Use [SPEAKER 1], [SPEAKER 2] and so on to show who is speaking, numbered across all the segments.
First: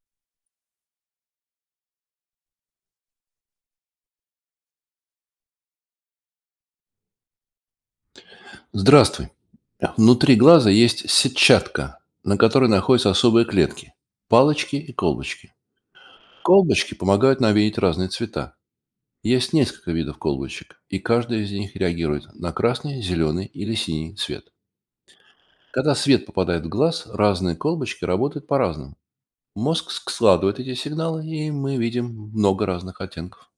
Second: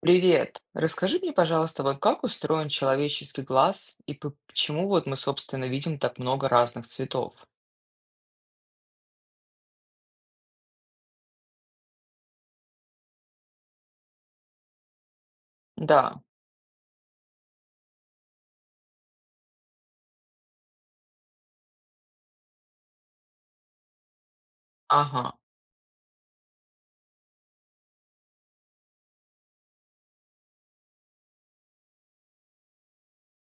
[SPEAKER 1] Привет. Расскажи мне, пожалуйста, вот как устроен человеческий глаз и почему вот мы, собственно, видим так много разных цветов?
[SPEAKER 2] Здравствуй. Внутри глаза есть сетчатка, на которой находятся особые клетки– палочки и колбочки.
[SPEAKER 1] Да,
[SPEAKER 2] Колбочки помогают нам видеть разные цвета. Есть несколько видов колбочек, и каждая из них реагирует на красный, зеленый или синий цвет.
[SPEAKER 1] ага,
[SPEAKER 2] Когда свет попадает в глаз, разные колбочки работают по-разному. Мозг складывает эти сигналы, и мы видим много разных оттенков.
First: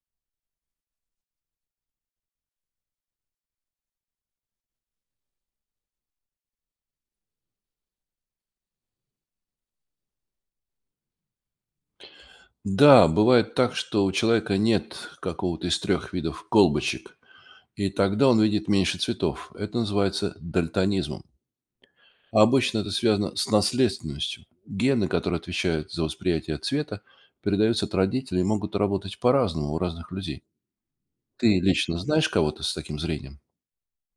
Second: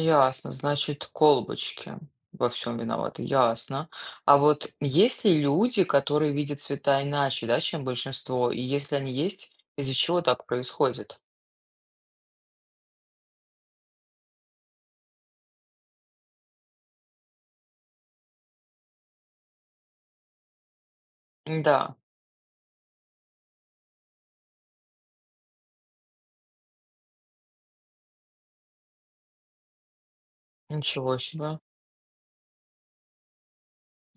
[SPEAKER 1] ясно. Значит, колбочки во всем виноваты, ясно. А вот есть ли люди, которые видят цвета иначе, да, чем большинство? И если они есть, из-за чего так происходит?
[SPEAKER 2] Да, бывает так, что у человека нет какого-то из трех видов колбочек, и тогда он видит меньше цветов. Это называется дальтонизмом.
[SPEAKER 1] Да,
[SPEAKER 2] А обычно это связано с наследственностью. Гены, которые отвечают за восприятие цвета, передаются от родителей и могут работать по-разному у разных людей.
[SPEAKER 1] ничего себе.
[SPEAKER 2] Ты лично знаешь кого-то с таким зрением?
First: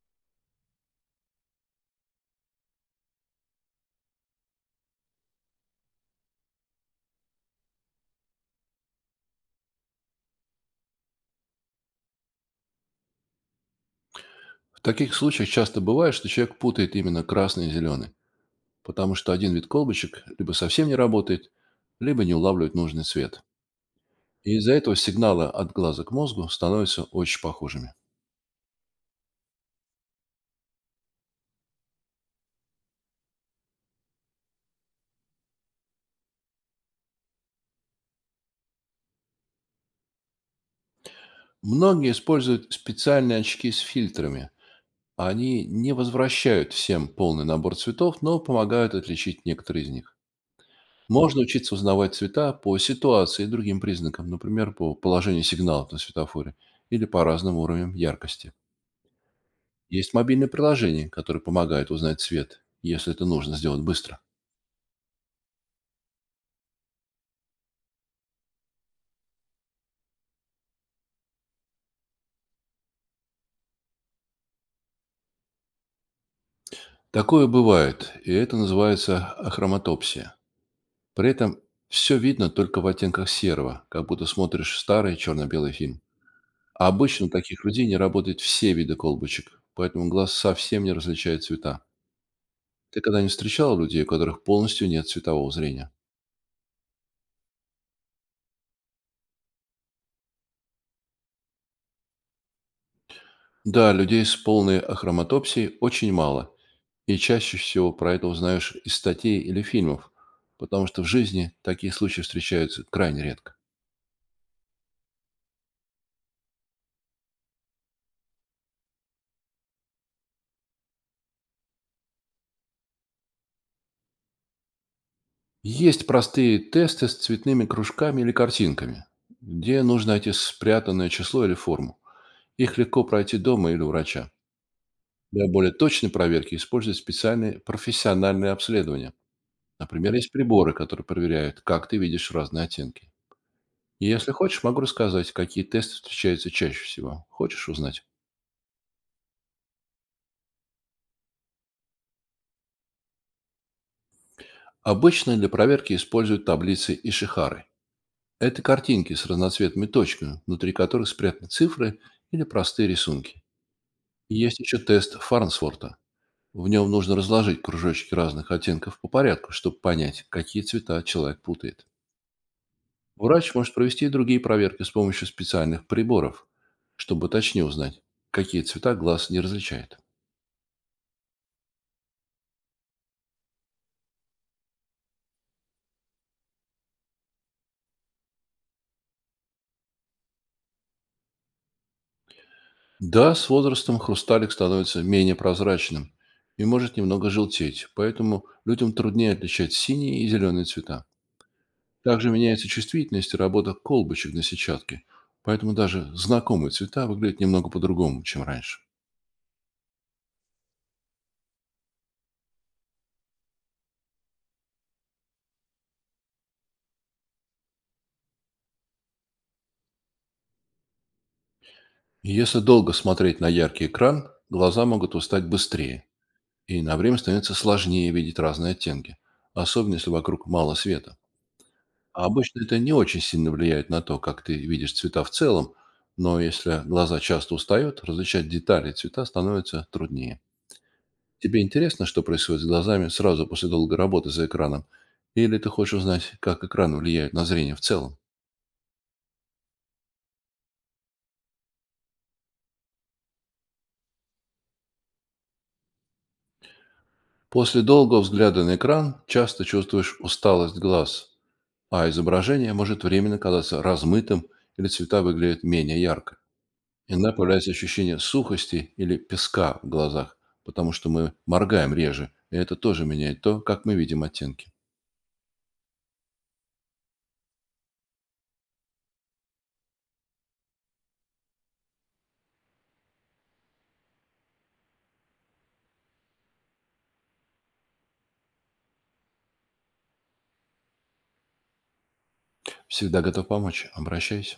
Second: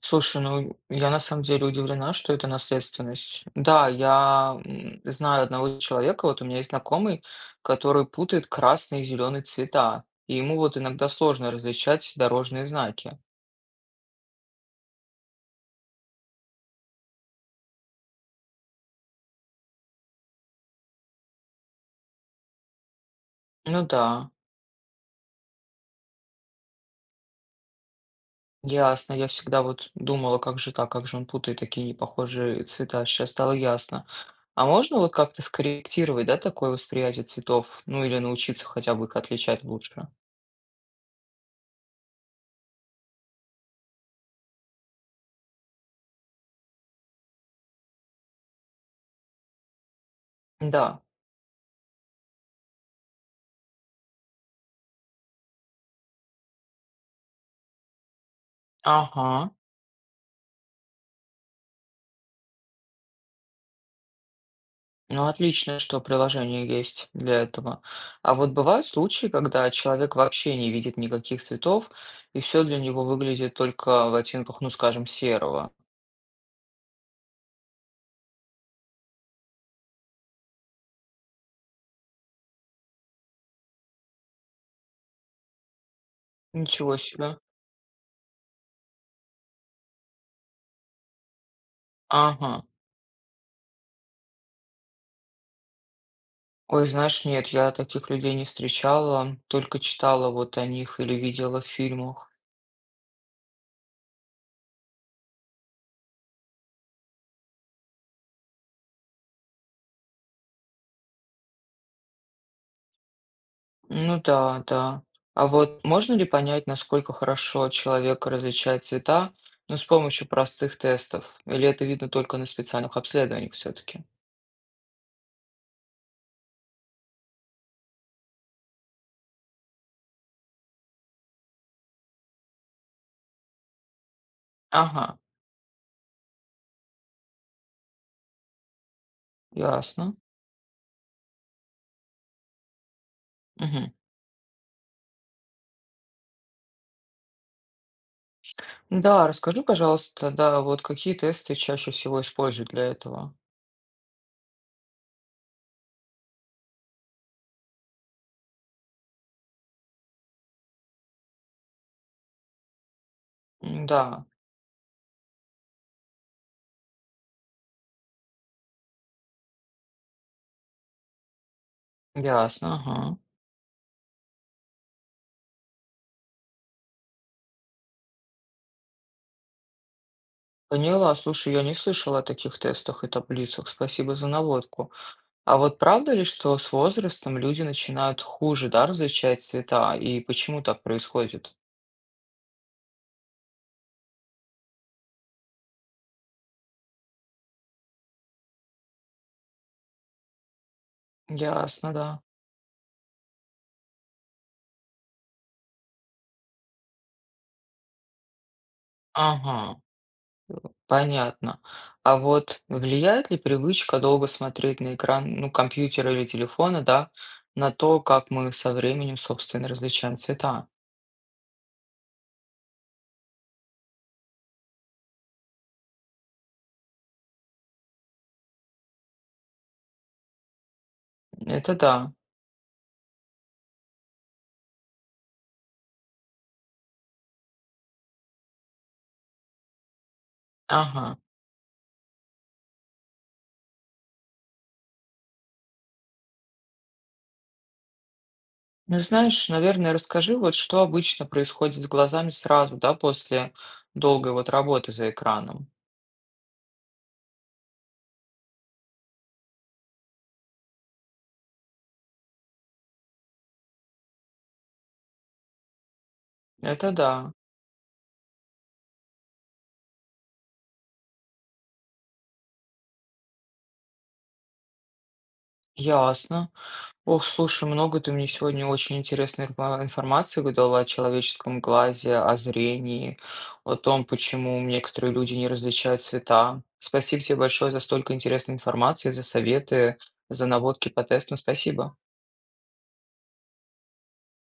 [SPEAKER 1] Слушай, ну я на самом деле удивлена, что это наследственность. Да, знаю одного человека, вот у меня есть знакомый, который путает красный и зеленый цвета, и ему вот иногда сложно различать дорожные знаки.
[SPEAKER 2] В таких случаях часто бывает, что человек путает именно красный и зеленый, потому что один вид колбочек либо совсем не работает, либо не улавливает нужный цвет.
[SPEAKER 1] Ну да,
[SPEAKER 2] И из-за этого сигналы от глаза к мозгу становятся очень похожими.
[SPEAKER 1] ясно. Я всегда вот думала, как же так, как же он путает такие непохожие цвета. Сейчас стало ясно. А можно вот как-то скорректировать, да, такое восприятие цветов? Ну или научиться хотя бы их отличать лучше?
[SPEAKER 2] Многие используют специальные очки с фильтрами. Они не возвращают всем полный набор цветов, но помогают отличить некоторые из них.
[SPEAKER 1] Да.
[SPEAKER 2] Можно учиться узнавать цвета по ситуации и другим признакам, например, по положению сигналов на светофоре или по разным уровням яркости.
[SPEAKER 1] Ага.
[SPEAKER 2] Есть мобильные приложения, которые помогают узнать цвет, если это нужно сделать быстро.
[SPEAKER 1] Ну, отлично, что приложение есть для этого. А вот бывают случаи, когда человек вообще не видит никаких цветов, и все для него выглядит только в оттенках, ну, скажем, серого.
[SPEAKER 2] Такое бывает, и это называется ахроматопсия. При этом все видно только в оттенках серого, как будто смотришь старый черно-белый фильм. А
[SPEAKER 1] Ничего
[SPEAKER 2] обычно у
[SPEAKER 1] себе.
[SPEAKER 2] таких людей не работают все виды колбочек, поэтому глаз совсем не различает цвета.
[SPEAKER 1] Ага.
[SPEAKER 2] Ты когда-нибудь встречал людей, у которых полностью нет цветового зрения?
[SPEAKER 1] Ой, знаешь, нет, я таких людей не встречала, только читала вот о них или видела в фильмах.
[SPEAKER 2] Да, людей с полной ахроматопсией очень мало, и чаще всего про это узнаешь из статей или фильмов, потому что в жизни такие случаи встречаются крайне редко.
[SPEAKER 1] Ну да, да. А вот можно ли понять, насколько хорошо человек различает цвета, ну, с помощью простых тестов? Или это видно только на специальных обследованиях все-таки?
[SPEAKER 2] Есть простые тесты с цветными кружками или картинками, где нужно найти спрятанное число или форму. Их легко пройти дома или у врача.
[SPEAKER 1] Ага.
[SPEAKER 2] Для более точной проверки используют специальные профессиональные обследования. Например,
[SPEAKER 1] Ясно.
[SPEAKER 2] есть приборы, которые проверяют, как ты видишь разные оттенки.
[SPEAKER 1] Мгм.
[SPEAKER 2] И если хочешь, могу рассказать, какие тесты встречаются чаще всего. Хочешь узнать?
[SPEAKER 1] Да, расскажи, пожалуйста, да, вот какие тесты чаще всего используют для этого?
[SPEAKER 2] Обычно для проверки используют таблицы Ишихары. Это картинки с разноцветными точками, внутри которых спрятаны цифры или простые рисунки.
[SPEAKER 1] М, да,
[SPEAKER 2] И есть еще тест Фарнсворта. В нем нужно разложить кружочки разных оттенков по порядку, чтобы понять, какие цвета человек путает.
[SPEAKER 1] ясно, ага.
[SPEAKER 2] Врач может провести и другие проверки с помощью специальных приборов, чтобы точнее узнать, какие цвета глаз не различает.
[SPEAKER 1] Поняла, слушай, я не слышала о таких тестах и таблицах, спасибо за наводку. А вот правда ли, что с возрастом люди начинают хуже, да, различать цвета, и почему так происходит?
[SPEAKER 2] Да, с возрастом хрусталик становится менее прозрачным и может немного желтеть, поэтому людям труднее отличать синие и зеленые цвета.
[SPEAKER 1] Ясно, да.
[SPEAKER 2] Также меняется чувствительность и работа колбочек на сетчатке, поэтому даже знакомые цвета выглядят немного по-другому, чем раньше.
[SPEAKER 1] Ага. Понятно. А вот влияет ли привычка долго смотреть на экран, ну, компьютера или телефона, да, на то, как мы со временем, собственно, различаем цвета?
[SPEAKER 2] Если долго смотреть на яркий экран, глаза могут устать быстрее, и на время становится сложнее видеть разные оттенки, особенно если вокруг мало света.
[SPEAKER 1] Это да.
[SPEAKER 2] А обычно это не очень сильно влияет на то, как ты видишь цвета в целом, но если глаза часто устают, различать детали и цвета становится труднее.
[SPEAKER 1] Ага.
[SPEAKER 2] Тебе интересно, что происходит с глазами сразу после долгой работы за экраном? Или ты хочешь узнать, как экран влияет на зрение в целом?
[SPEAKER 1] Ну, знаешь, наверное, расскажи, вот что обычно происходит с глазами сразу, да, после долгой вот работы за экраном.
[SPEAKER 2] После долгого взгляда на экран часто чувствуешь усталость глаз, а изображение может временно казаться размытым или цвета выглядят менее ярко.
[SPEAKER 1] Это
[SPEAKER 2] Иногда
[SPEAKER 1] да.
[SPEAKER 2] появляется ощущение сухости или песка в глазах, потому что мы моргаем реже, и это тоже меняет то, как мы видим оттенки.
[SPEAKER 1] Ясно. Ох, слушай, много ты мне сегодня очень интересной информации выдала о человеческом глазе, о зрении, о том, почему некоторые люди не различают цвета. Спасибо тебе большое за столько интересной информации, за советы, за наводки по тестам. Спасибо.
[SPEAKER 2] Всегда готов помочь. Обращайся.